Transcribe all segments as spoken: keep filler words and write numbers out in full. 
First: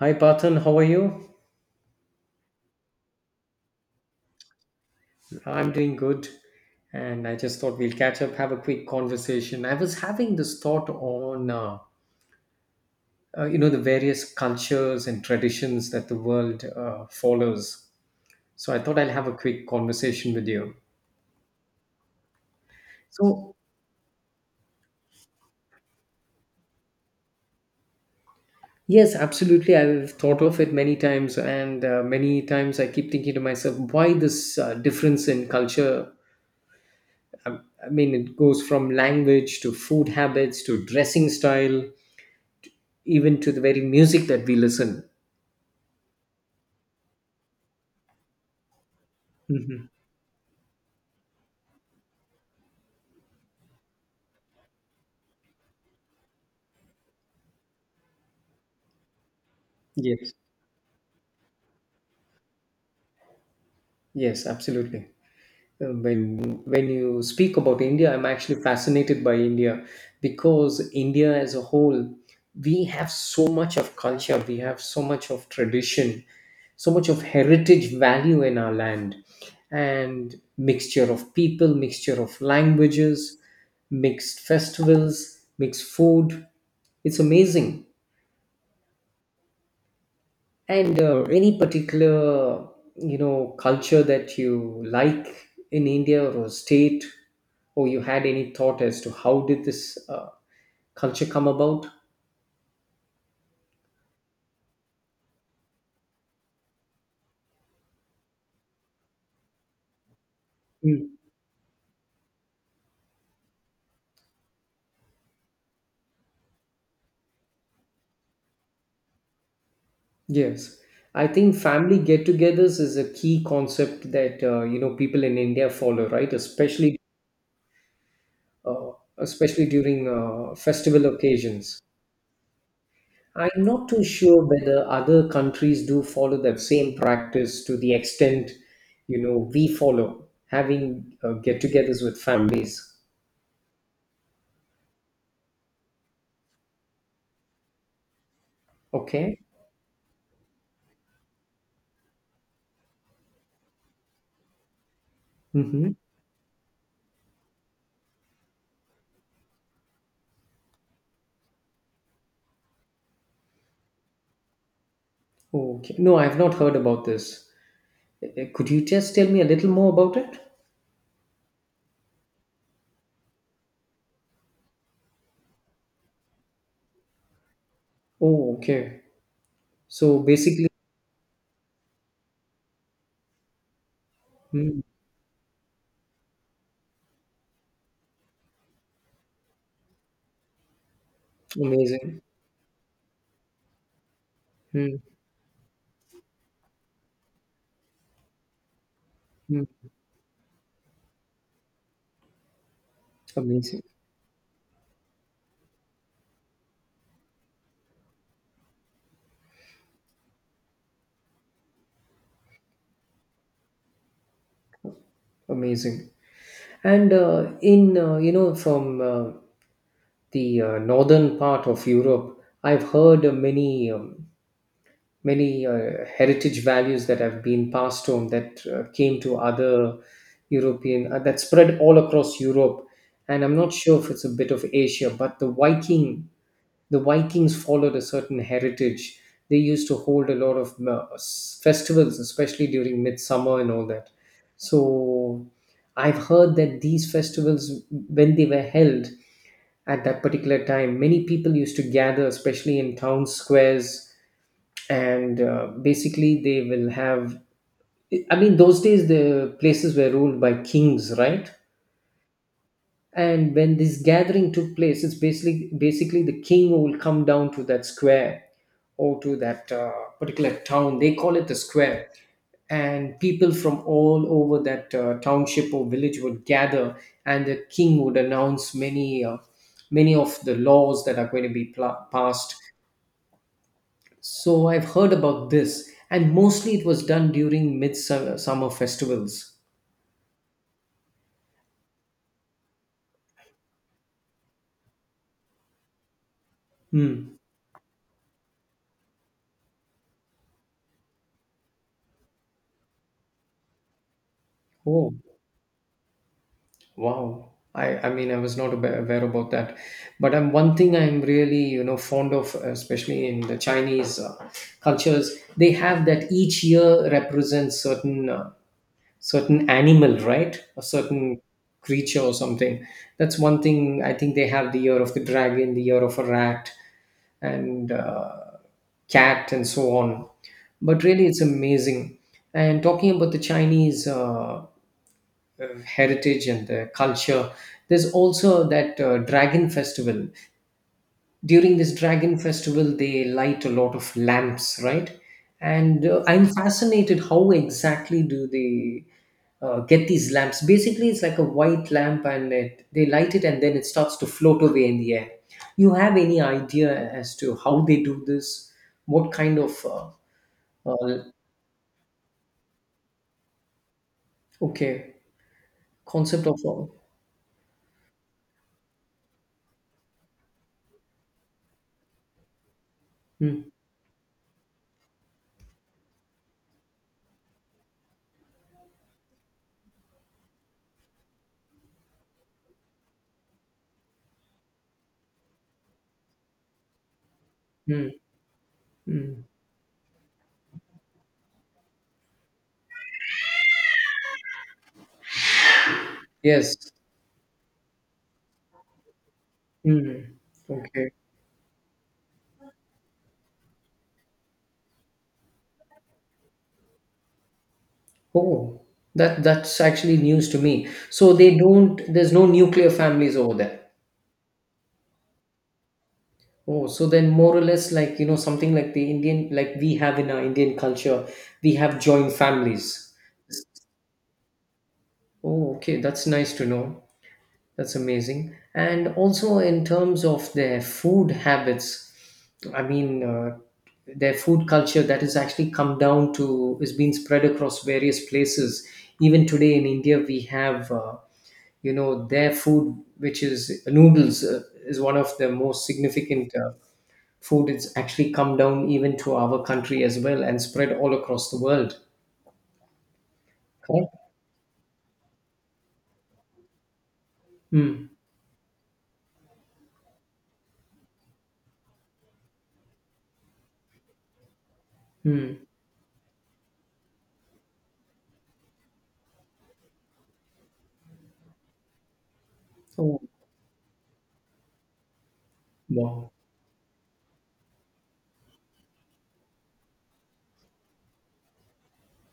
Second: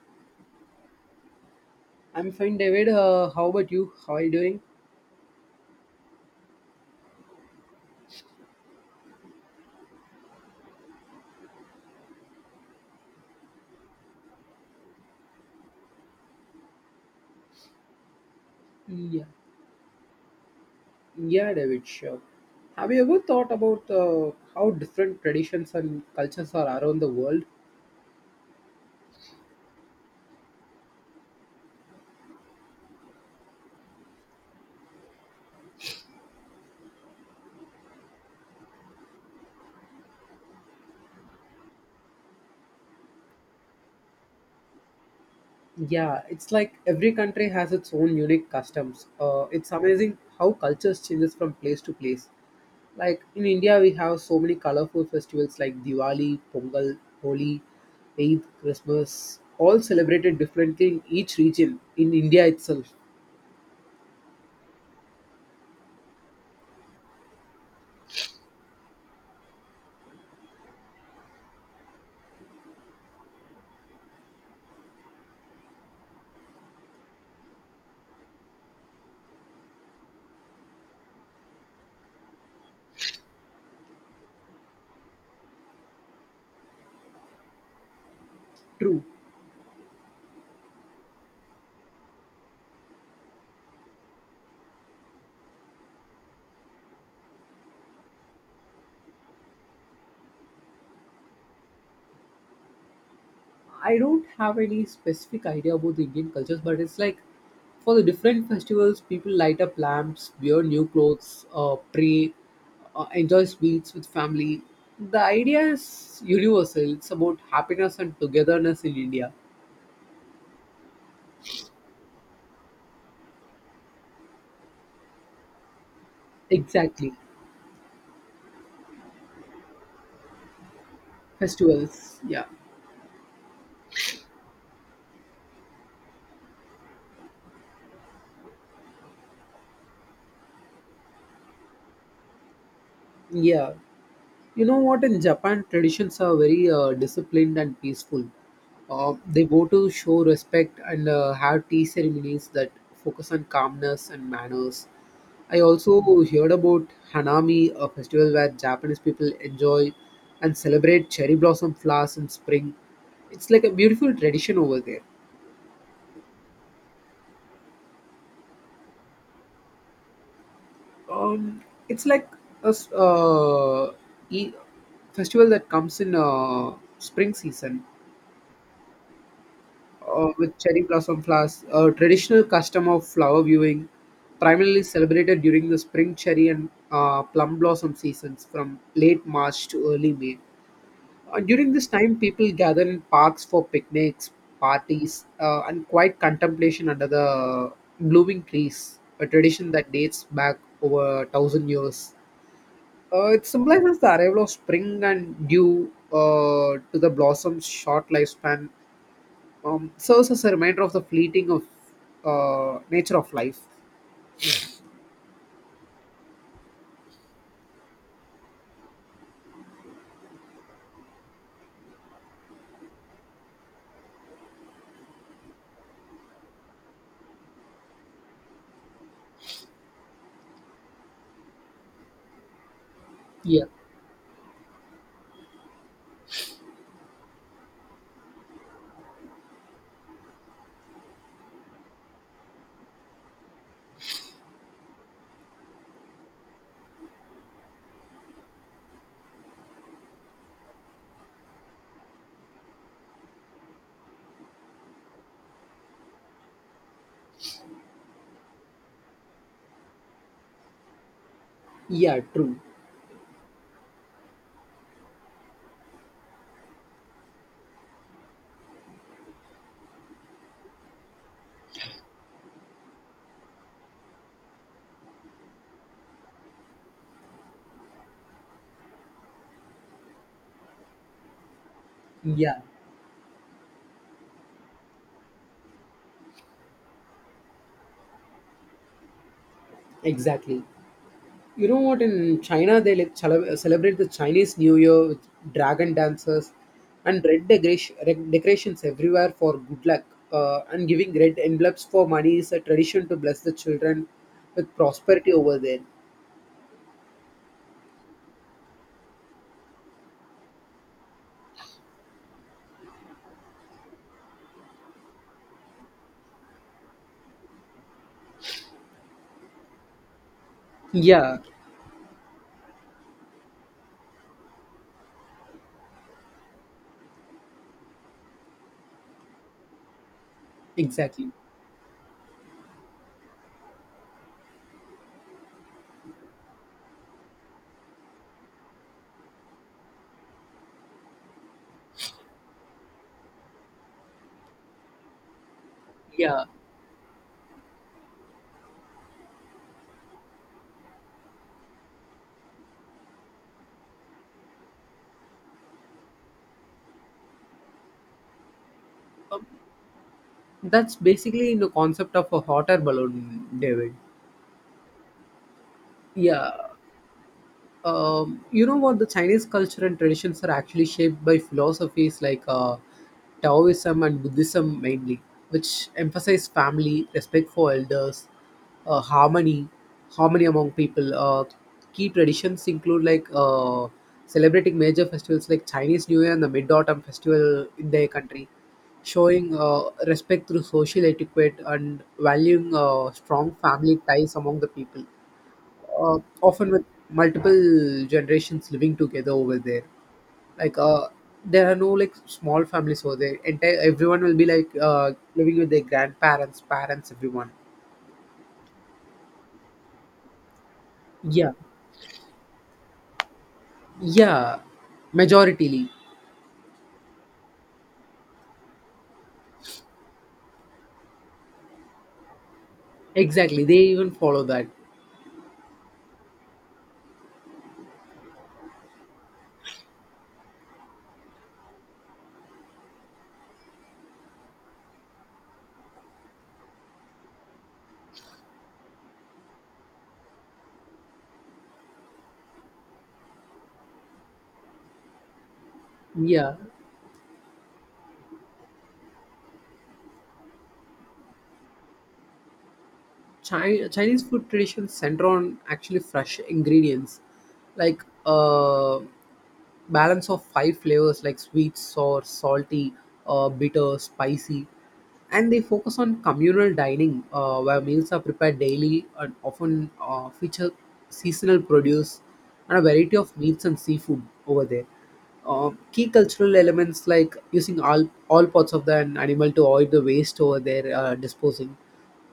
Hi Parthan, how are you? I'm fine, David. Uh, how about you? How are you doing? I'm doing good. And I just thought we'll catch up, have a quick conversation. I was having this thought on, uh, uh, you know, the various cultures and traditions that the world uh, follows. So I thought I'll Yeah, have a quick conversation with you. yeah, David. Sure. Have you ever thought So, about uh, how different traditions and cultures are around the world? yes, absolutely. I've thought of it many times, and uh, many times I keep thinking to myself, why this uh, difference in culture? I, I mean, it goes from language to food habits to dressing style even to the very music that we listen. Yeah, it's like every country has its own unique customs. Uh, it's amazing how cultures changes from place to place. Like in India, we have so many colorful festivals like Diwali, Pongal, Holi, Eid, Christmas, all Yes. celebrated differently in each region in India itself. Yes, absolutely. Uh, When when you speak about India, I'm actually fascinated by India because India as a whole, we have so much of culture, we have so much of tradition, so much of heritage value in our land, and mixture of people, mixture of languages, mixed festivals, mixed food. It's amazing. True. And uh, any particular, you know, culture that you like in India or a state, or you had any thought as to how did this uh, culture come about? I don't have any specific idea about the Indian cultures, but it's like for the different festivals, people light up lamps, wear new Mm. clothes, uh, pray, uh, enjoy sweets with family. The idea is universal. It's about happiness and togetherness in India. Yes. I think family get-togethers is a key concept that uh, you know people in India follow, right? Especially, Exactly. uh, especially during uh, festival occasions. Festivals. Yeah. I'm not too sure whether other countries do follow that same practice to the extent, you know, we follow having uh, get-togethers with families. Yeah. You know what? In Japan, traditions are very uh, disciplined and peaceful. Uh, Okay. they go to show respect and uh, have tea ceremonies that focus on calmness and manners. I Mm-hmm. also heard about Hanami, a festival where Japanese people enjoy and celebrate cherry blossom flowers in spring. It's like a beautiful tradition over there. Okay. No, I've not heard about this. Eh, eh, Could you just tell me a little more about it? Um, it's like a s- uh, e- festival that comes in uh, spring season. Oh, okay. So uh, With basically. cherry blossom flowers, a traditional custom of flower viewing, Hmm. primarily celebrated during the spring cherry and uh, plum blossom seasons from late March to early May. Uh, during this time, Amazing. people gather in parks for picnics, Hmm. parties, uh, and quiet contemplation under the blooming trees, a Hmm. tradition that dates back over a thousand years. Uh, it Amazing. symbolizes the arrival of spring and due uh, to the blossom's short lifespan um, serves as a reminder of the fleeting of uh, nature of life. Amazing. And uh, in, uh, you know, from uh, the uh, northern part of Europe, I've heard uh, many um, many uh, heritage values that have been passed on that uh, came to other European uh, that spread all across Europe, and I'm Yeah, not sure if it's a bit of Asia, but the Viking the Vikings followed a certain heritage. They used to hold a lot of uh, s- festivals, especially during midsummer and all that. So I've heard that these festivals, when they were held at that particular time, many people used to gather, especially in town squares and uh, basically they will have, I mean, those days the places were ruled by kings, right? yeah, true. And when this gathering took place, it's basically basically the king who will come down to that square or to that uh, particular town, they call it the square, and people from all over that uh, township or village would gather, and the king would announce many uh, many of the laws that are going to be pla passed. Yeah, So I've heard about this, and mostly it was done during midsummer summer festivals. exactly. You know what? In China, they like cele- celebrate the Chinese New Year with dragon dances and Hmm. red decoration, red decorations everywhere for good luck. Uh, and giving red envelopes for money is a tradition to bless the children with Oh, prosperity over there. wow. I, I mean, I was not aware aware about that. But um, one thing I'm really, you know, fond of, especially in the Chinese uh, cultures, they have that each year represents certain uh, certain animal, right? A Yeah, certain creature or something. That's one thing. I think they have the year of the dragon, the year of a rat, and uh, cat, and so on. But really, exactly. it's amazing. And talking about the Chinese uh, uh, heritage and the culture, there's also that uh, dragon festival. During this dragon festival, they light a lot of lamps, right? And uh, Yeah. I'm fascinated how exactly do they uh, get these lamps. Basically, it's like a white lamp and it, they light it and then it starts to float away in the air. You have any idea as to how they do this? What Um, kind of uh, that's uh, basically the concept of a hot air balloon, David. okay. Concept of Yeah. Uh, um, you know what, the Chinese culture and traditions are actually shaped by philosophies like uh, mm. Taoism and Buddhism, mainly, which emphasize family respect for elders, uh, harmony harmony among people. Uh, key traditions include like uh, celebrating major festivals like Chinese New Year and the Mid-Autumn Festival in their Mm. country, Mm. showing uh, respect through social etiquette and valuing uh, strong family ties among the people, uh, often with Yes. multiple generations living together over there. Mm. like uh Okay. there are no like small families over there, entire everyone will be like uh living with their grandparents, parents, everyone. Oh, that that's actually news to me. So yeah they don't, there's no nuclear families over there. yeah, majoritarily. Oh, so then more or less like, you know, something like the Indian, like we have in our Indian culture, we have joint families. Exactly, they even follow that. Oh, okay, that's nice to know. That's amazing. And also in terms of their food habits, I mean, uh, their food culture that has actually come down to is being spread across various places. Even today in India, we have uh, you know their food which is noodles uh, is one of the most significant Yeah. uh, food. It's actually come down even to our country as well and spread all across the world. Chi- correct. Chinese food traditions center on actually fresh ingredients, like Mm. uh, balance of five flavors like sweet, sour, salty, uh, bitter, spicy, and Mm. they focus on communal dining uh, where meals are prepared daily and often uh, feature seasonal produce and a variety Oh, of meats and seafood over there. Uh, key wow. cultural elements like using all all parts of the an animal to avoid the waste over there, uh, disposing,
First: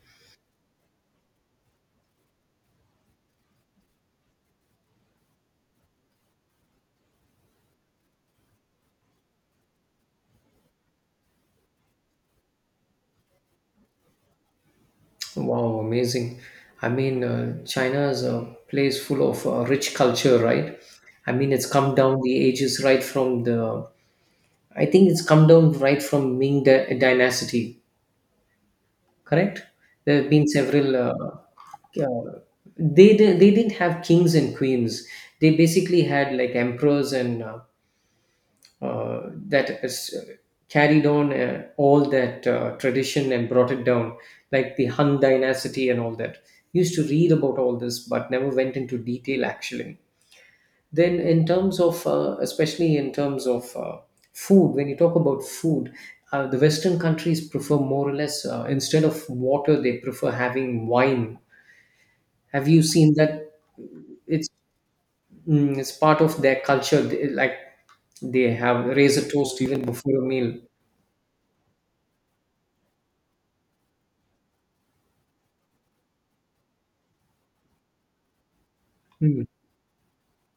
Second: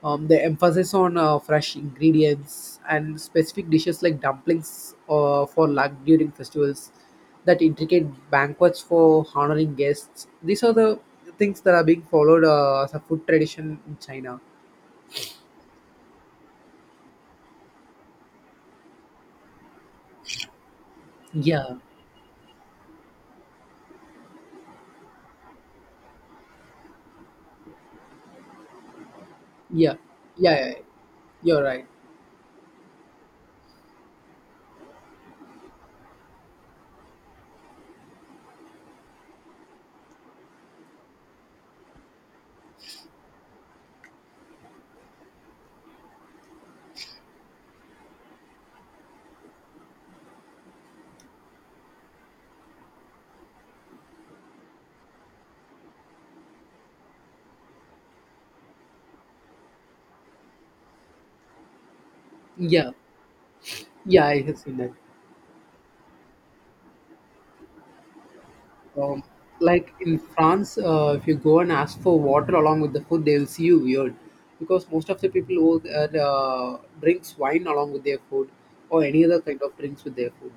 um, the emphasis on uh, fresh ingredients and specific dishes like dumplings uh, for luck during festivals, that intricate banquets for honoring guests. These are the things that are being followed uh, as a food tradition in China. Wow. Amazing. I mean uh, China is a place full of uh, rich culture, right? I mean, it's Yeah, come down the ages, right from the I think it's come down right from Ming Dy- dynasty. Correct? yeah, There have been yeah, yeah. several. You're right. Uh, uh, they di- they didn't have kings and queens. They basically had like emperors and uh, uh, that is, uh, carried on uh, all that uh, tradition and brought it down, like the Han dynasty and all that. Used to read about all this, but never went into detail actually. Then, in terms of, uh, especially in terms of uh, food, when you talk about food, uh, the Western countries prefer more or less, uh, instead of water, they prefer having wine. Have you Yeah, seen that? yeah, I It's have seen that. mm, it's part of their culture. They- like they have raise Um, a toast even like before in a meal. France, uh, if you go and ask for water along with the food, they will see you weird because most of the people who uh, drinks wine along with their food or any other Mm. kind of drinks with their food.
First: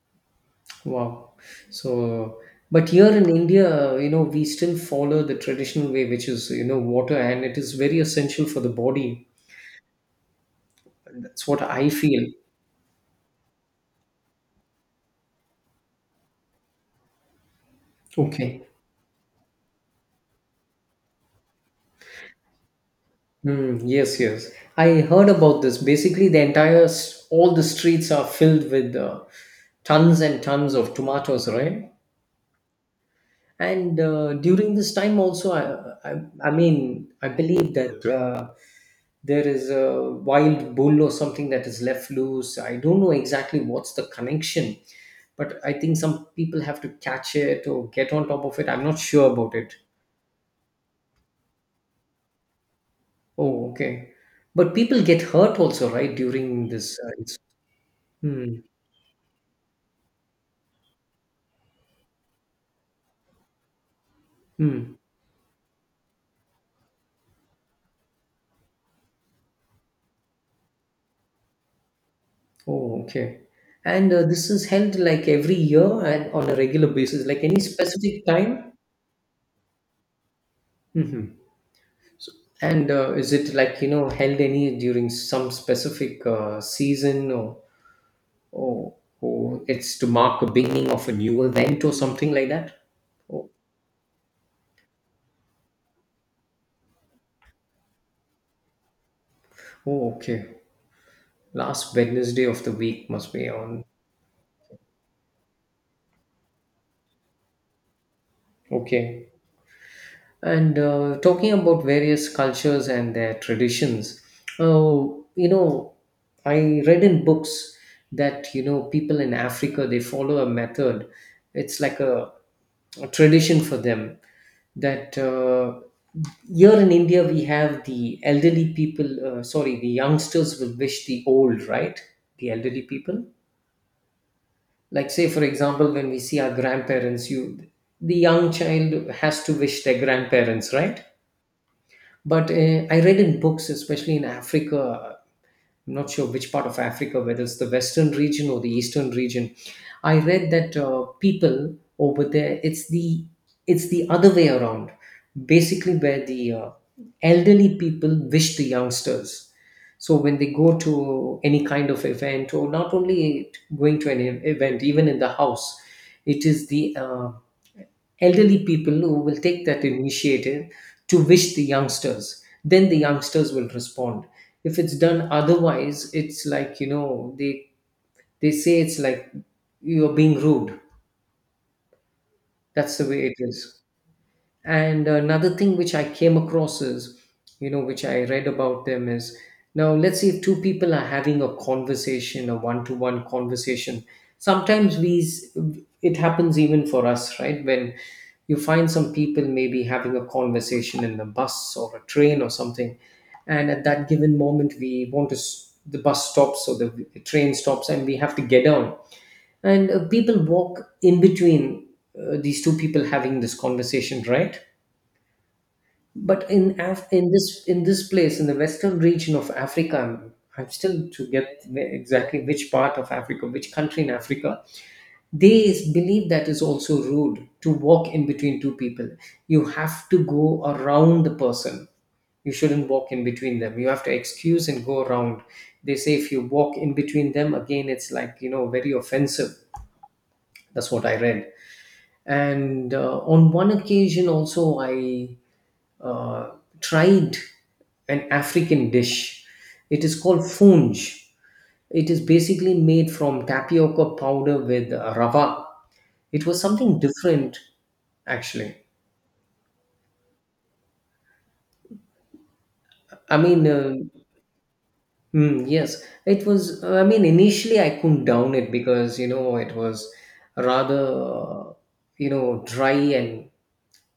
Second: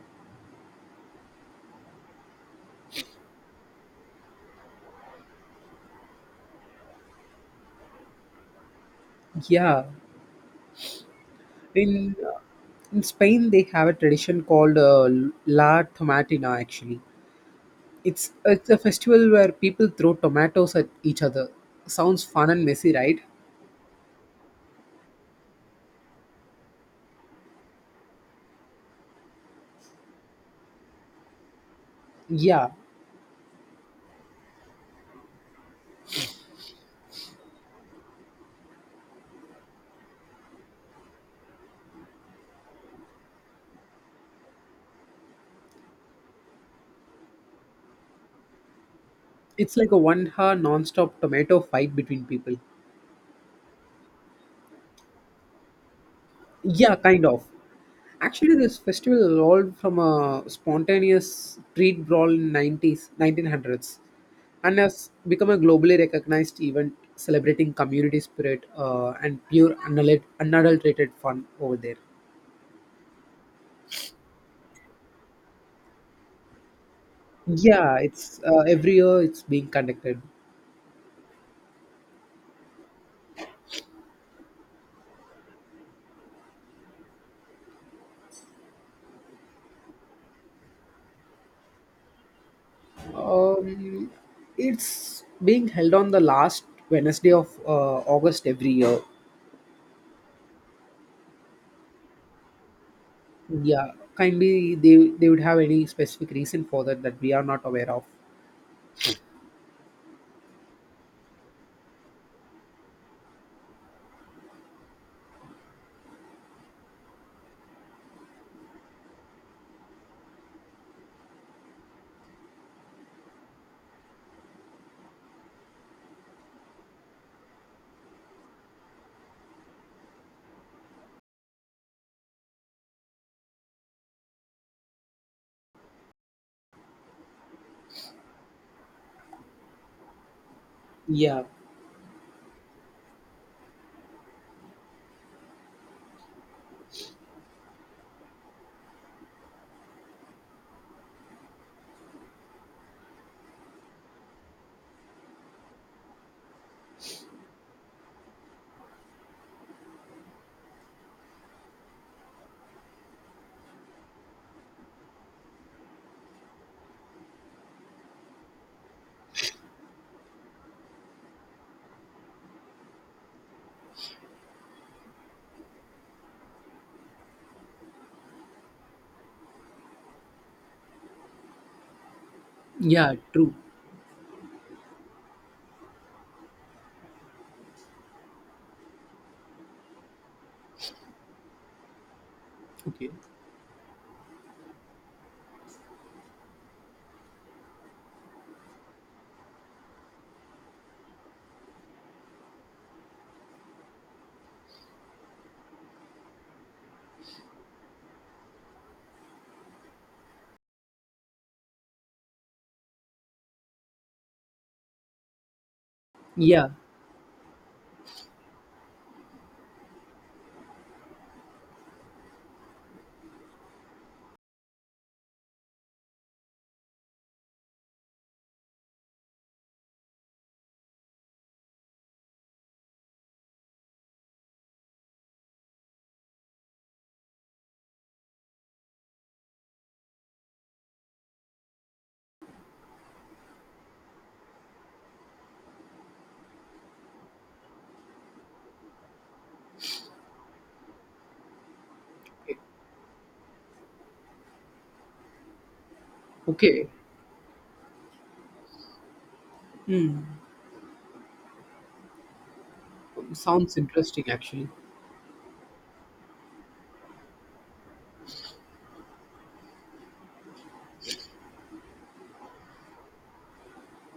Wow. So, but here in India, you know, we still follow the traditional way, which is, you know, water, and it is very essential for the body. Yeah, That's what I in feel. uh, in Spain they have a tradition called uh, La Tomatina. Actually, it's Okay. it's a festival where people throw tomatoes at each other. Sounds fun and messy, right? Hmm. Yes, yes. I heard about this. Basically, the entire s- all the streets are filled with uh, tons and tons of tomatoes, right? Yeah, And uh, during this time, also, I, I, I mean, I believe that uh, there is a wild bull or something that is left loose. I don't know exactly what's the connection, but I think some people have to catch it or get on top of it. I'm not sure about it. it's like a one-hour non-stop tomato fight between people. Oh, okay. But people get hurt also, right? During Yeah, this. Uh, kind It's. of. Actually, Hmm. this festival evolved from a spontaneous street brawl in nineties, nineteen hundreds, and Hmm. has become a globally recognized event celebrating community spirit uh, and pure unadul- unadulterated fun over there. Oh, okay. And uh, this is held like every year and on a regular basis, like any Yeah, specific it's uh, time? every year it's being conducted. hmm So, and uh, is it like, you know, held any during some specific uh, season, or, or, or, it's to mark the beginning of a new event or something like that? Oh, Um, it's being held on the last Wednesday of uh, August every year. oh, okay. Last Wednesday of the week must be on. Yeah, kindly they they would have any specific reason for that that we are not aware of. Okay. And uh, talking about various cultures and their traditions, uh, you know, I read in books that, you know, people in Africa, they follow a method. It's like a, a tradition for them that uh, here in India, we have the elderly people, uh, sorry, the youngsters will wish the old, right? The elderly people. Like, say, for example, when we see our grandparents, you, the young child has to wish their grandparents, right? Yeah. But uh, I read in books, especially in Africa, I'm not sure which part of Africa, whether it's the Western region or the Eastern region. I read that uh, people over there, it's the it's the other way around. Basically, where the uh, elderly people wish the youngsters. So when they go to any kind of event, or not only going to an event, even in the house, it is the uh, elderly people, no, will take that initiative to wish the youngsters. Then the youngsters will respond. If it's done otherwise, it's like, you know, they they say it's like you're being rude. That's the Yeah, way it true. is. And another thing which I came across is, you know, which I read about them is, now let's say if two people are having a conversation, a one to Okay. one conversation. Sometimes we, s- it happens even for us, right? When you find some people maybe having a conversation in the bus or a train or something. And at that given moment, we want to, s- the bus stops or the the train stops and we have to get down. And uh, people walk in between uh, these two people having this conversation, right? But Yeah. in Af- in this in this place in the western region of Africa, I'm still to get exactly which part of Africa, which country in Africa, they believe that is also rude to walk in between two people. You have to go around the person. You shouldn't walk in between them. You have to excuse and go around. They say if you walk in between them again, it's like you know very offensive. That's what I read. And uh, on one occasion, also I uh, tried an African dish. It is called funge. It is basically made from tapioca powder with rava. It was Okay. something different, actually. Hmm. I mean, Sounds uh, interesting, actually. mm, yes, it was. I mean, initially I couldn't down it because, you know, it was rather, uh, you know, dry and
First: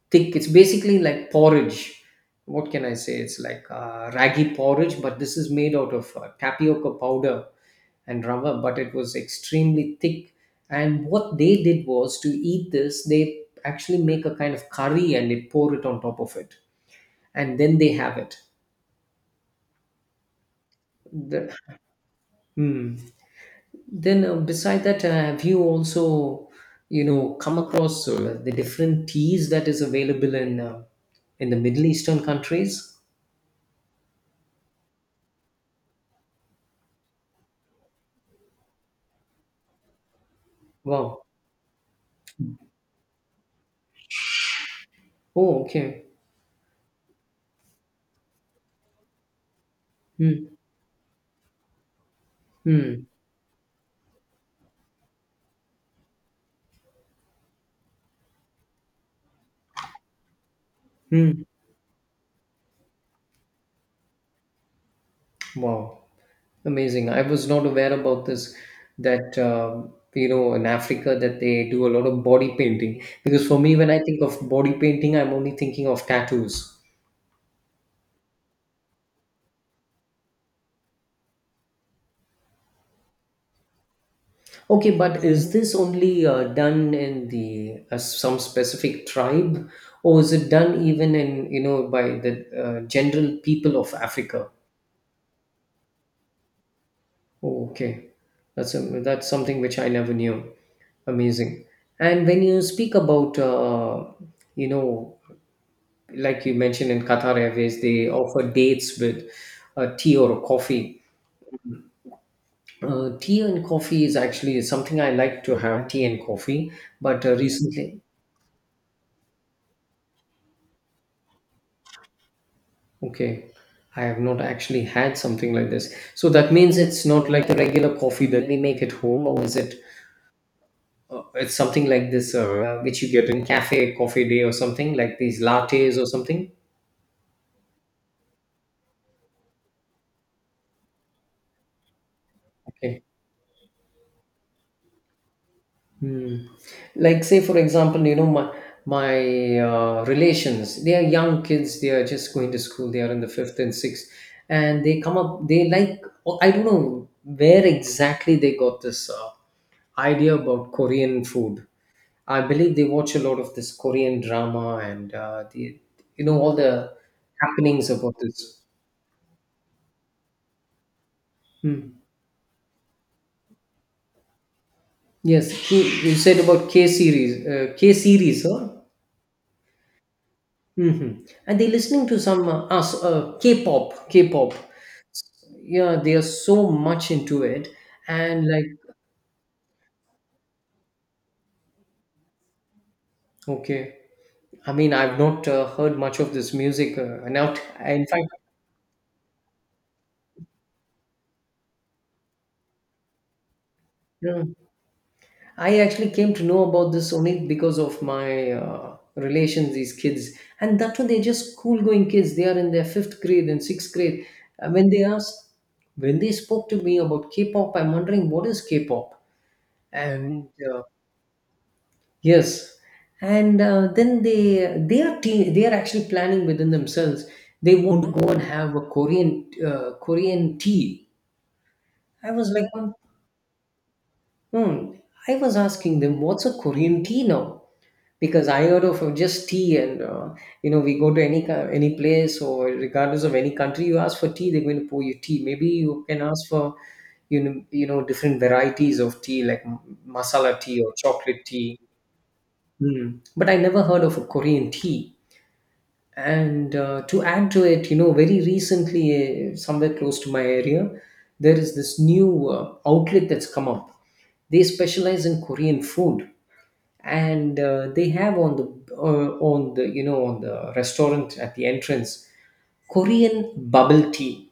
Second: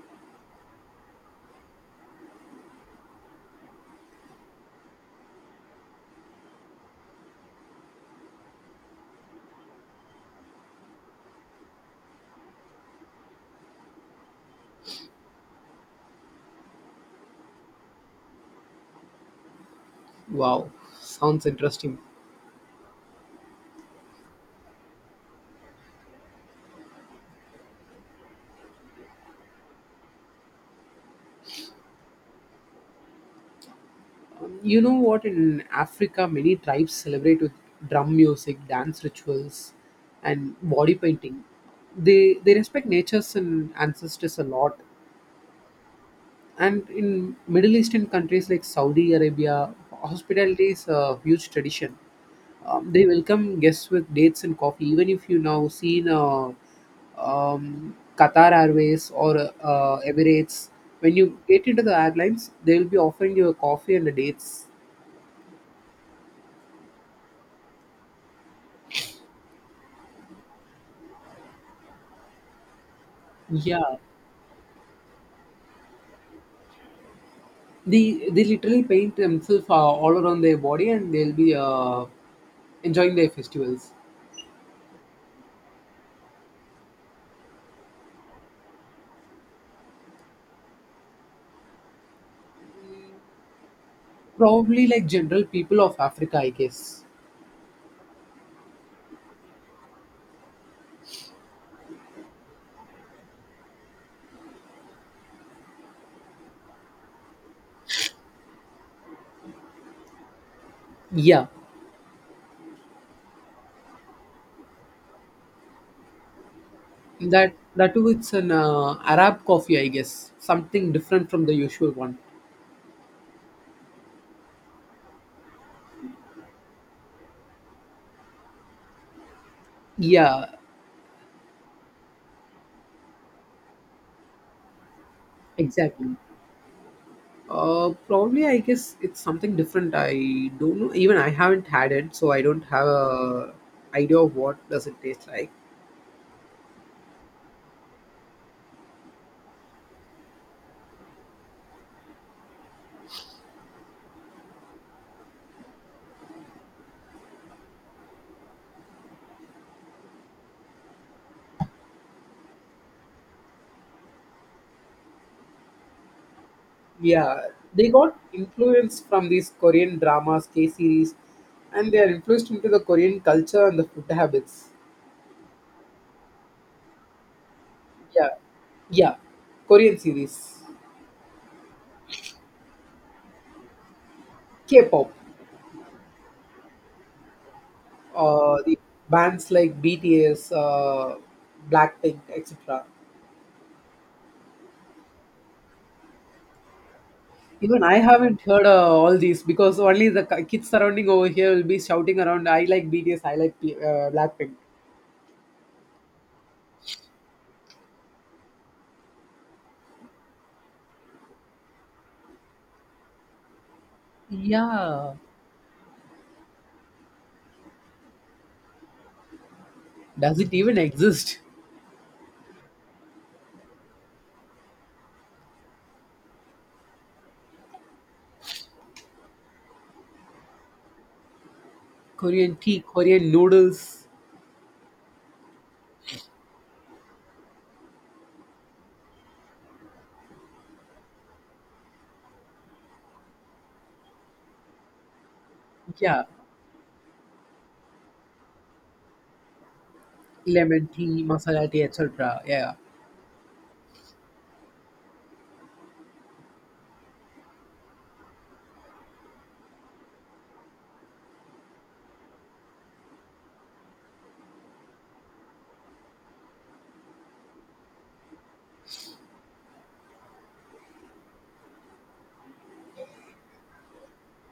thick. It's basically like porridge. What can I say? It's like uh, raggy porridge, but this is made out of uh, tapioca powder and rava, but it was extremely thick. And what they did was, to eat this, they actually make a kind of curry and they pour it on top of it, and then they have it. Wow. Sounds The- interesting. hmm. Then, uh, beside that, uh, have you also, you know, come across uh, the different teas that is available in uh, in the Middle Eastern countries? You know what? In Africa, many tribes celebrate with drum music, dance rituals, and body Wow. painting. They they respect natures and ancestors a lot. Oh, okay. And in Middle Eastern countries like Saudi Arabia, Hmm. hospitality is a huge tradition. Um, they Hmm. welcome guests with dates and coffee. Even if you now seen uh, um, Qatar Airways or uh, Emirates, when you Hmm. get into the airlines, they will be offering you a coffee and the dates. Wow. Amazing. I was not aware about this, that um, you know in Africa that they do a lot of body painting, because for me, when Yeah, I think of body painting, I'm only thinking of tattoos. they they literally paint themselves uh, all around their body, and they'll be uh, enjoying their festivals. Okay, but is this only uh, done in the uh, some specific tribe, or is it done even in you know by the uh, general people of Africa? Probably like general people of Africa, I guess. Oh, okay, that's a, that's something which I never knew. Amazing. And when you speak about, uh, you know, like you mentioned, in Qatar Airways they offer dates with a tea or a coffee. Yeah. Uh, tea and coffee is actually something I like to have, tea and coffee, but uh, That that recently, too, it's an uh, Arab coffee, I guess. Something different from the usual one. okay, I have not actually had something like this. So that means it's not like the regular coffee that we make at home, or is it? Yeah, Uh, it's something like this, uh, which you get in Cafe Coffee Day, or something like these lattes or exactly. something. Uh, probably, I guess it's something different. I don't know. Even I haven't had it, so I don't have Okay. a idea of what does it taste like. Hmm. Like say, for example, you know, my my uh, relations. They are young kids. They are just going to school. They are in the fifth and sixth, and they come up. They like, oh, I don't know where exactly they got this uh, idea about Korean food. I believe they watch a lot of this Korean drama and uh, the you know all the Yeah, they happenings about got this. influence from these Korean dramas, K series, and Hmm. they are influenced into the Korean culture and the food habits. Yes, K- you said about K series, uh, K Yeah, series, huh? yeah, Korean series, Hmm. And they're listening to some uh, us- uh, K-pop, K-pop. K-pop. Yeah, they are so much into it, and uh, like, The bands like B T S, uh, Blackpink, et cetera. okay, I mean, I've not uh, heard much of this music, uh, and out, Even I in fact, haven't heard uh, all these because only the ki- kids surrounding over here will be shouting around, I like B T S, I like P- uh, yeah. Blackpink. I actually came to know about this only because of my uh, relations, these kids. And that too, they're just school going kids. They are in their fifth grade and sixth grade. And when they Yeah. asked, when they spoke to me about K pop, I'm wondering, what is K pop? Does And it even uh, exist? yes. And uh, then they they are te- they are actually planning within themselves. They want to go and have a Korean uh, Korean tea. I was Korean like, tea, Korean noodles. hmm. I was asking them, what's a Korean tea now? Because I heard of just tea, and uh, you know, we go to any co- any place, or regardless of any country, you ask for tea, they're going to pour you tea. Maybe you can Yeah. ask for, you know, you know different varieties of tea, like m- masala tea Lemon or tea, chocolate masala tea. tea, et cetera. Yeah. Hmm. But I never heard of a Korean tea. And uh, to add to it, you know very recently, uh, somewhere close to my area, there is this new uh, outlet that's come up. They specialize in Korean food, and uh, they have, on the uh, on the you know on the restaurant, at the entrance, Korean bubble tea.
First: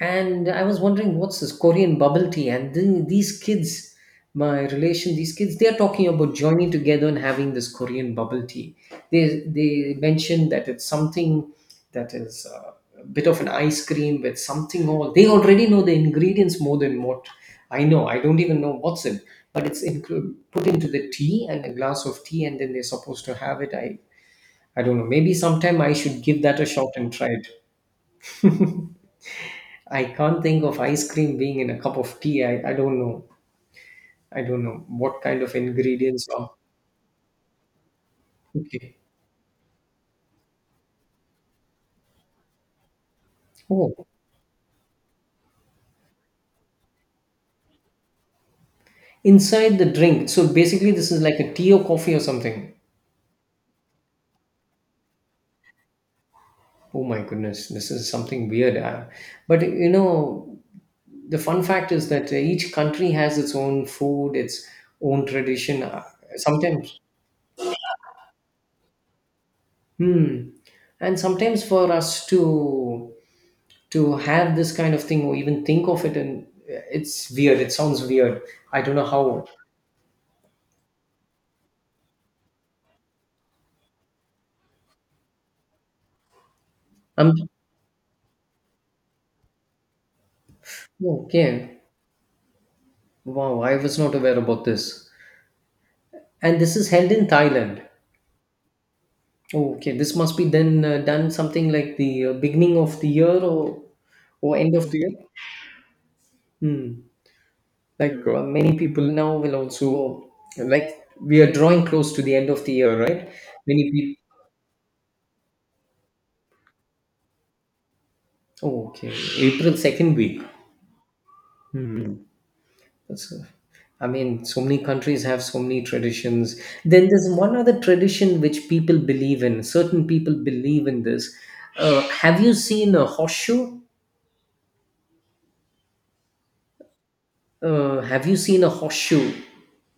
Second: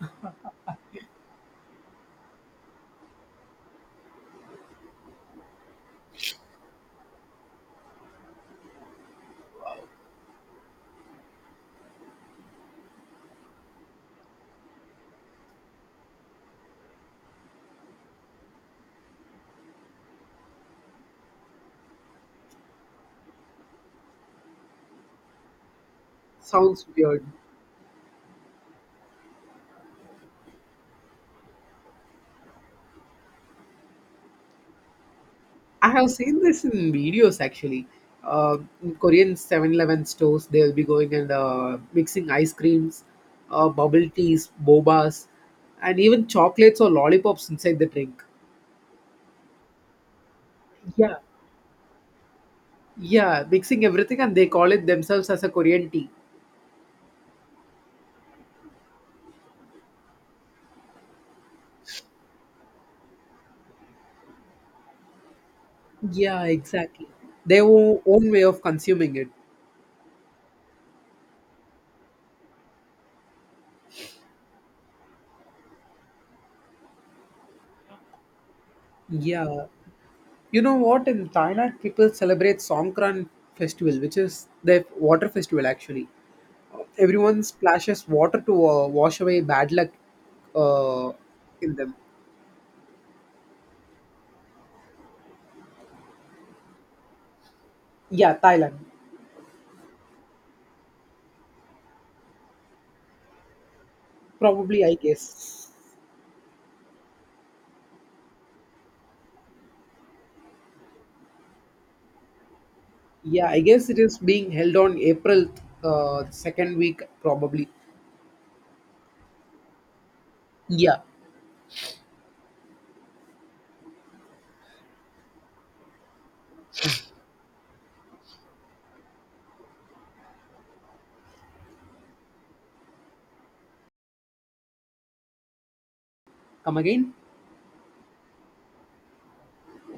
And I was wondering, what's this Korean bubble tea? And then these kids, my relation, these kids, they're talking about joining together and having this Korean bubble tea. They they mentioned that it's something that is uh, a bit of an ice cream with something all. They already know the ingredients more than what I know. I don't even know what's in, but it's inclu- put into the tea, and a glass of tea, and then they're supposed to have it. I I don't know. Maybe sometime I should give that a Sounds shot and weird. try it. I can't think of ice cream being in a cup of tea. I, I don't know. I don't know what kind of I have ingredients seen are. this in videos actually. Uh, in Okay. Korean Seven stores, they'll be going and uh, mixing ice creams, uh, Oh, bubble teas, bobas, and even chocolates or lollipops inside the drink. inside the drink. So basically, this Yeah, is like a tea or coffee or something. yeah, mixing everything, and they call it themselves as a Korean tea. Oh my goodness, this is something weird. Uh, but you know, the fun fact is that uh, each country has its own food, its own tradition. Uh, yeah, Sometimes, exactly. Their o- own way of consuming it. hmm. And sometimes, for us to to have this kind of thing, or even think of it, and it's weird, it sounds weird. I don't know how. Yeah. You know what? In Thailand, people celebrate Songkran festival, which is the water festival actually. I'm Everyone splashes water to uh, wash away bad luck uh, Oh, in okay. them. Wow, I was not aware about this. And this is held in Thailand? Yeah, Thailand. Oh, okay, this must be then uh, done something like the uh, beginning of the year, or or end Probably, of I the year. guess. Hmm. Like uh, many people now will also, like, we are drawing close to the end of the year, right? Yeah, I guess Many it is people. being held on April uh, second week, probably. Oh, okay. April second week. Yeah. That's a- I mean, so many countries have so many traditions. Then there's one other tradition which people believe in. Certain people believe in this. Uh, have you seen a horseshoe? Come again? Uh, have you seen a horseshoe?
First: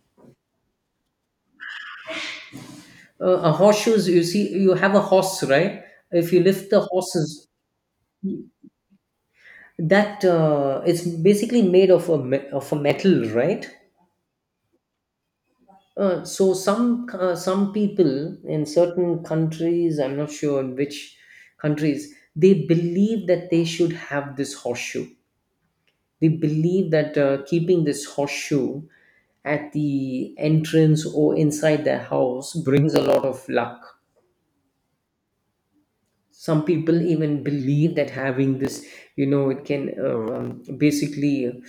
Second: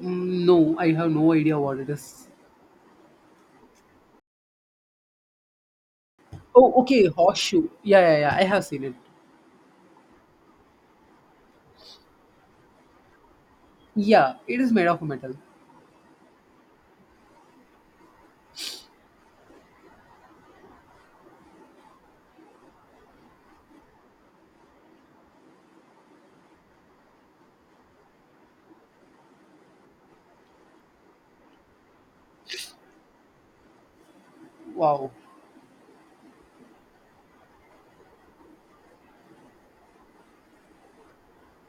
Mm, no, I have no idea what it is. Uh, a horseshoe is, you see, you have a horse, right? If you lift Oh, the okay, horses, horseshoe. Yeah, yeah, yeah. I have seen it. that, uh, it's basically made of a me- of a metal, right? Yeah, it is made of metal. Uh, so some uh, some people in certain countries, I'm not sure in which countries, they believe that they should have this horseshoe. They believe that uh, keeping this horseshoe at the entrance or inside their house brings a lot of luck. Wow. Some people even believe that having this, you know, it can uh, um, basically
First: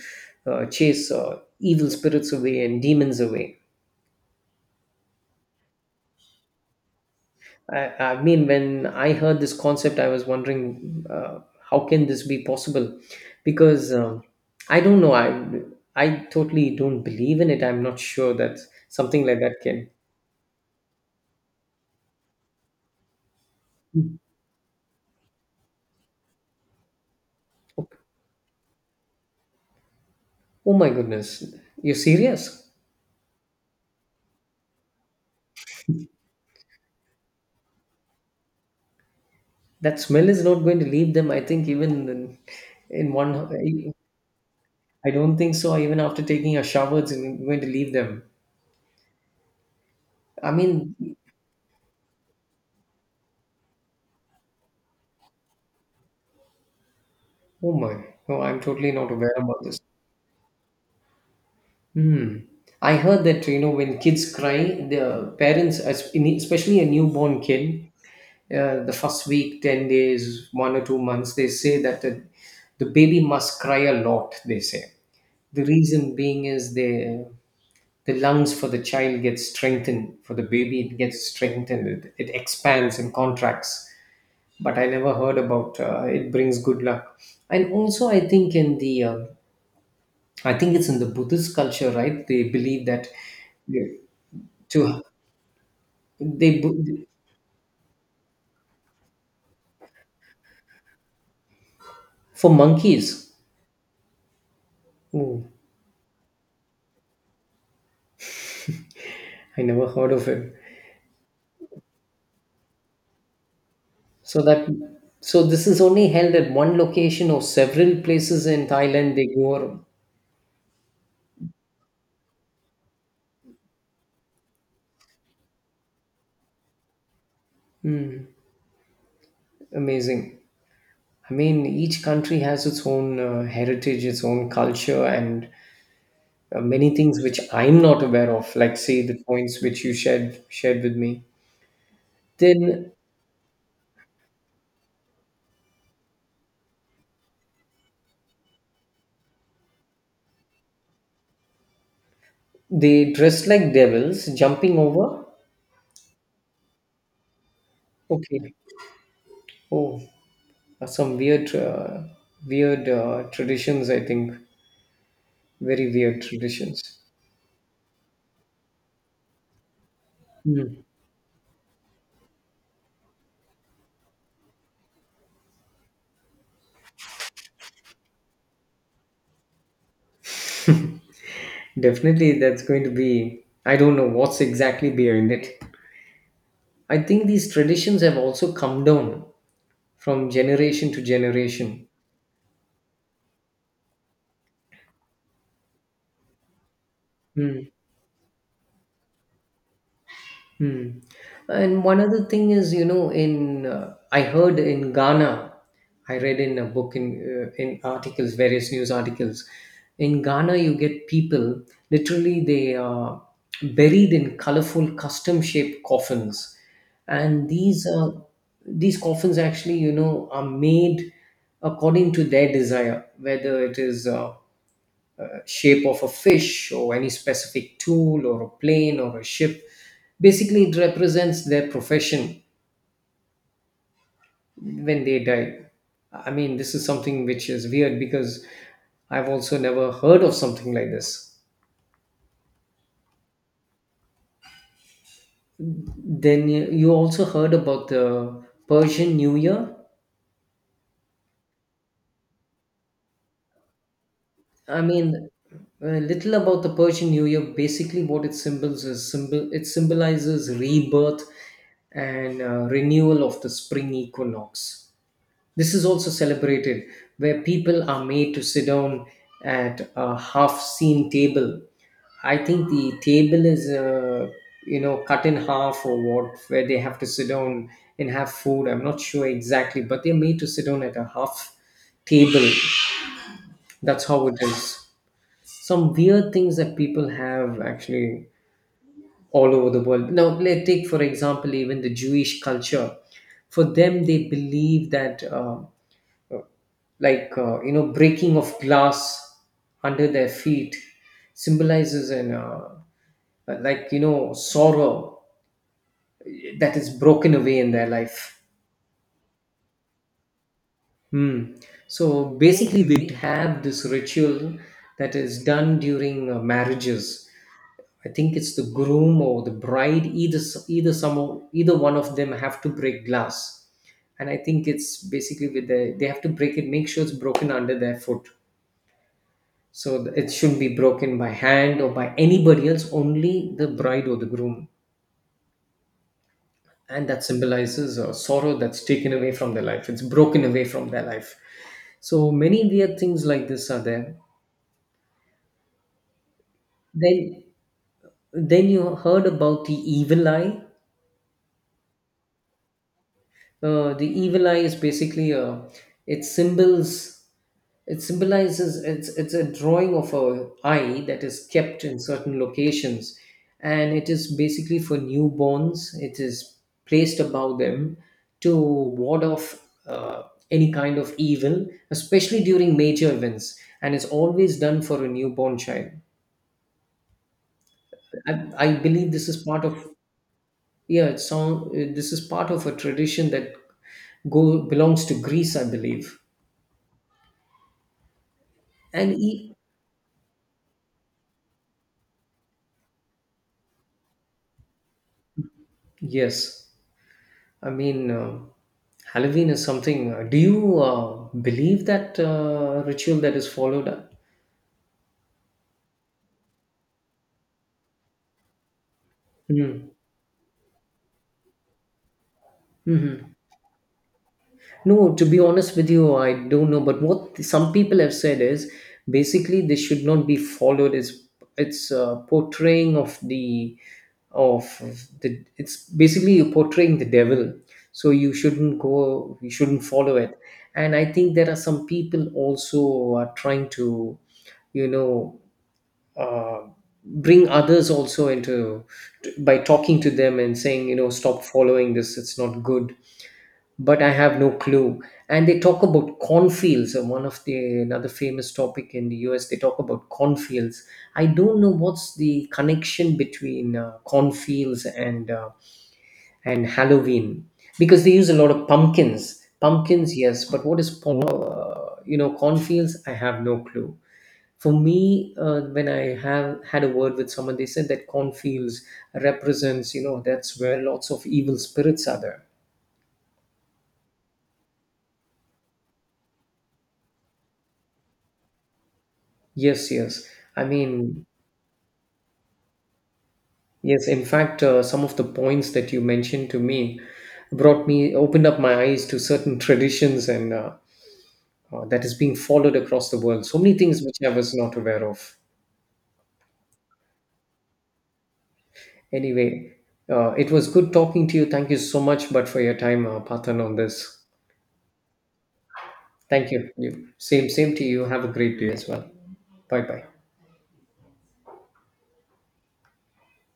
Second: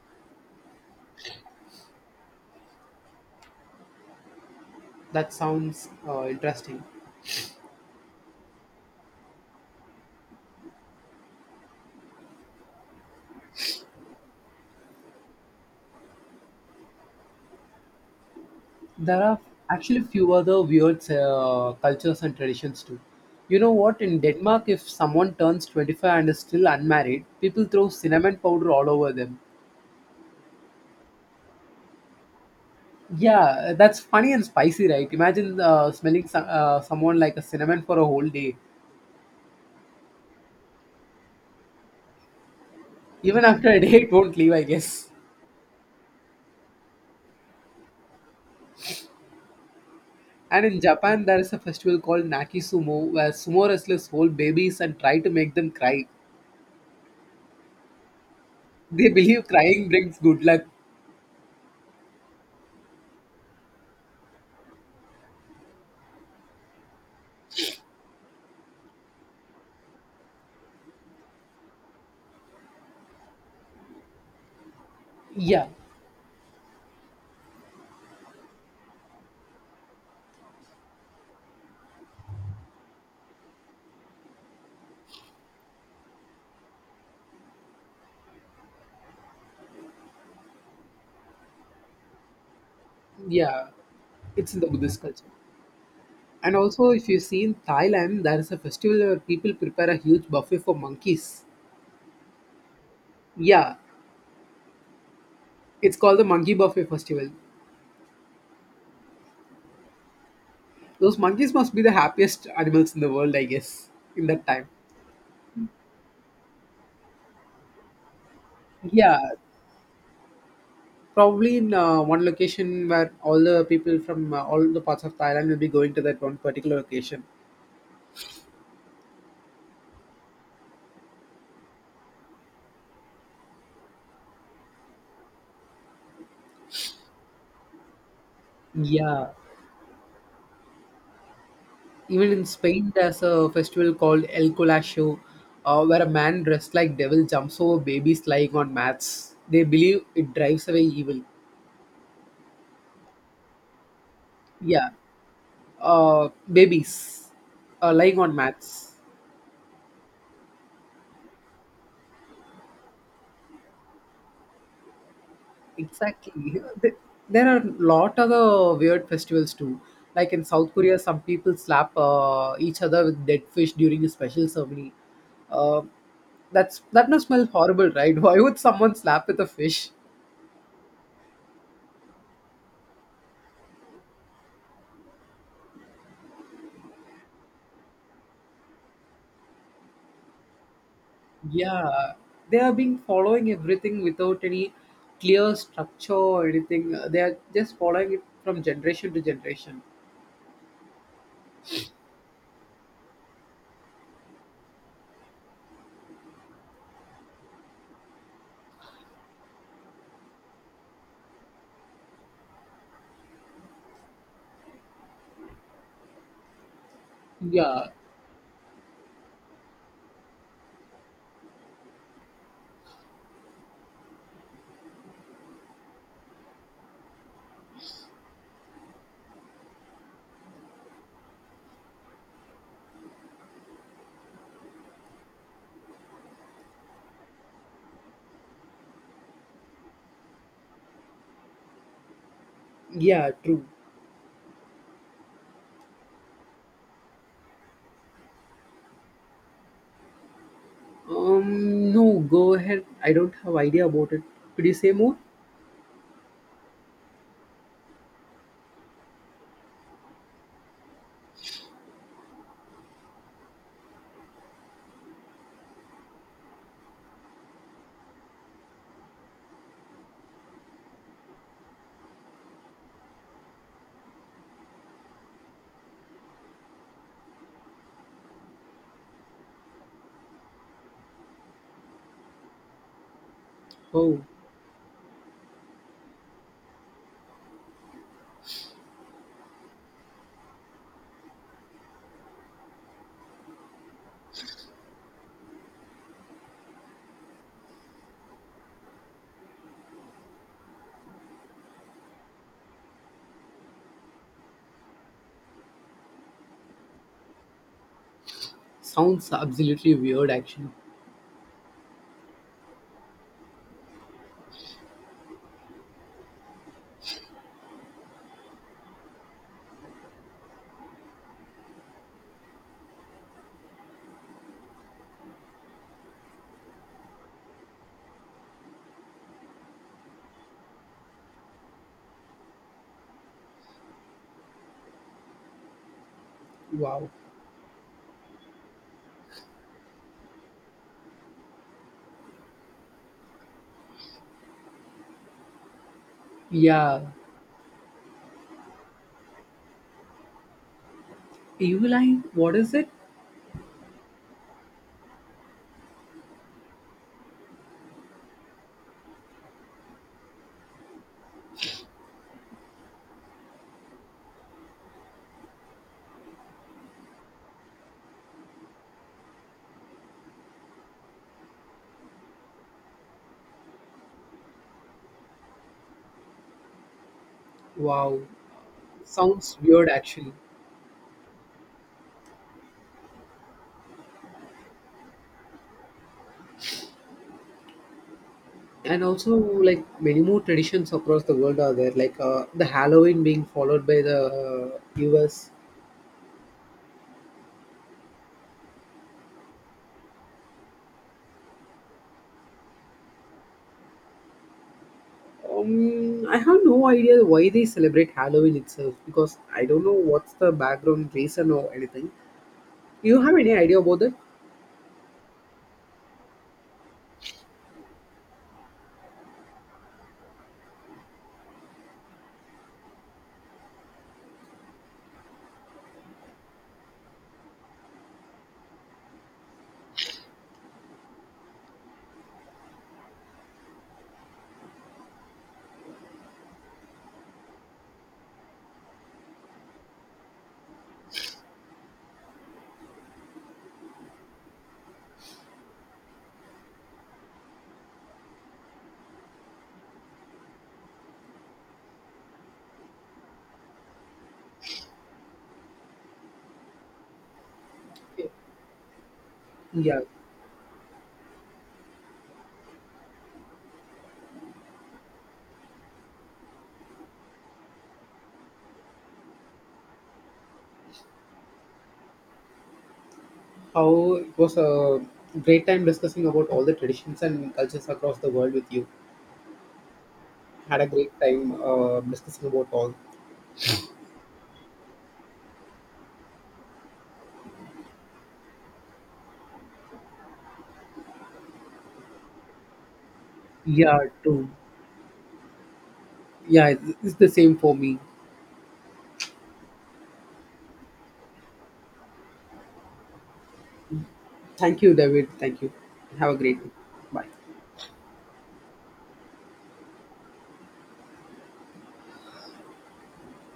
uh, chase uh, evil spirits away, and demons away. That sounds uh, interesting. I, I mean, when I heard this concept, I was wondering, uh, how can this be possible? Because um, I don't know. I I totally don't believe in it. I'm not sure that There something are like that can. actually few other weird uh, cultures and traditions too. You know what? In Denmark, if someone turns twenty-five and is still unmarried, people throw cinnamon powder all over them. Oh my goodness, you're serious? Yeah, that's funny and spicy, right? Imagine uh, smelling so- uh, someone like a cinnamon for a whole day. That smell is not going to leave them. I think, even in, in Even after a day, one, it won't leave, I guess. I don't think so. Even after taking a shower, it's going to leave them. I And in mean, Japan, there is a festival called Naki Sumo where sumo wrestlers hold babies and try to make them cry. oh my, no, I'm totally They not aware believe about this. crying brings good luck. Hmm. I heard that, you know when kids cry, the parents, as- in- especially a newborn kid, uh, the first week, ten days, one or two months, they say that the, the baby must cry a lot. They say the Yeah, reason being is the the lungs for the child get strengthened. For the baby, it gets strengthened. It, it expands and contracts. But I never heard about uh, it brings good luck. And also, I think in the uh, I think it's in the Buddhist culture, right? They believe that yeah, it's in the Buddhist to culture. they And bu- also, if you see in Thailand, there is a festival where people prepare a huge buffet for monkeys. for monkeys. Yeah, Ooh, it's called the Monkey Buffet Festival. I never heard of it. Those monkeys must be the happiest animals in the world, I guess, in So that that time. so this is only held at one location, or several places in Thailand. Yeah, They go around. probably in uh, one location where all the people from uh, all the parts of Thailand will be going to that one particular location. Amazing. I mean, each country has its own uh, heritage, its own culture, and uh, many things which I'm not aware of. Like say, the Yeah. points which you shared shared with me. Even in Then Spain, there's a festival called El Colacho, uh, where a man dressed like devil jumps over babies lying on mats. They believe it drives away evil. they dress like devils, jumping Yeah, over. uh, babies uh, lying on Okay. mats. Oh, some weird, uh, weird uh, traditions. I think very weird Exactly. Th- traditions. There are a lot other weird festivals too. Like in South Mm. Korea, some people slap uh, each other with dead fish during a special ceremony. Uh, that's that must smell horrible, right? Why would someone slap with a fish? Definitely, that's going to be. I don't know what's exactly behind it. I think these traditions have also come down from generation to generation. Yeah, they have been following everything without any clear structure or anything. Uh, They are just following it from generation to generation. Hmm. And one other thing is, you know, in uh, I heard in Ghana, I read in a book, in uh, in articles, various news articles. In Ghana, you get people, literally they are buried in colorful, custom-shaped coffins, and these Yeah, uh, these coffins actually, you know, are made according to their desire, whether it is. Uh, uh, shape of a fish, or any specific tool, or a plane, or a ship. Basically, it represents their profession when they die. I mean, this is something which is weird, because I've also never heard of something like this. yeah, true. Then you you also heard about the Persian New Year. Um, no, go ahead. I don't have idea about it. Could you I say more? mean, a little about the Persian New Year. Basically, what it symbols is symbol. It symbolizes rebirth, and uh, renewal of the spring equinox. This is also celebrated where people are made to sit down at a half seen table. I think the table is, uh, you know, cut in half, or what, where they have to sit down and have food. I'm not sure exactly, but they're made to sit down at a half table. That's Oh, how it is. Some weird things that people have actually, all over the world. Now, let's take, for example, even the Jewish culture. For them, they believe that uh, like, uh, you know breaking of glass under their feet symbolizes an uh, like, you know sorrow that is broken away in their life. sounds absolutely weird, actually. Hmm. So basically, they have this ritual that is done during uh, marriages. I think it's the groom or the bride. Either s- either some of- either one of them have to break glass, and I think it's basically with the they have to break it, make sure it's broken under their foot. So th- it shouldn't be broken by hand, or by anybody else, only the bride or the groom. Wow. And that symbolizes a sorrow that's taken away from their life. It's broken away from their life. So many weird things like this are there. Yeah, Then, then you heard about the evil eye. Evil Eye. What is it? Uh, the evil eye is basically a it symbols it symbolizes it's it's a drawing of a eye that is kept in certain locations, and it is basically for newborns, it is placed above them to ward off uh, any kind of evil, especially during major events, and it's always done for a newborn child. Wow, I, I believe this is sounds part of. weird, actually. Yeah, it sound, uh, this is part of a tradition that go belongs to Greece, I believe. And And also, e- like many more traditions across the world are there, like uh, the Halloween being followed by the uh, US. yes, I mean, uh, Halloween is something. Uh, do you uh, believe that uh, ritual that is followed? Um, i have no idea why they celebrate Halloween itself because I don't Hmm. know what's the background reason or anything. You Mhm. have any idea about that? No, to be honest with you, I don't know. But what some people have said is basically this should not be followed. It's it's uh, portraying of the of the. It's basically you're portraying the devil, so you shouldn't go. You shouldn't follow it. And I think there are some people also who are trying to, you know, uh, bring others also into, by talking to them and saying, you know, stop following this. It's not good, but I have no clue. And they talk about cornfields, uh, one of the another famous topic in the U S. They talk about cornfields. I don't know what's the connection between uh, cornfields and uh, and Halloween, because they use a lot of pumpkins. Yeah, Pumpkins, yes, but what is po- uh, you know cornfields? I have no clue. For me, uh, when I have had a word with someone, they said that cornfields represents, you know that's where lots of evil spirits are there. how it was a great time discussing about all the traditions and cultures across the world with you. Yes, yes. I Had a great mean, time uh, discussing about all. yes, in fact, uh, some of the points that you mentioned to me brought me, opened up my eyes to certain traditions, and uh, uh, that is being followed across the world. So many Yeah, things which I too. was not aware of. Yeah, it's it's the same for me. Anyway, uh, it was good talking to you. Thank you so much, but for your time, uh, Pathan, on this. Thank you, David. Thank you. Have a Thank great day. you. you. Bye. Same, same to you. Have a great day as well. Bye bye.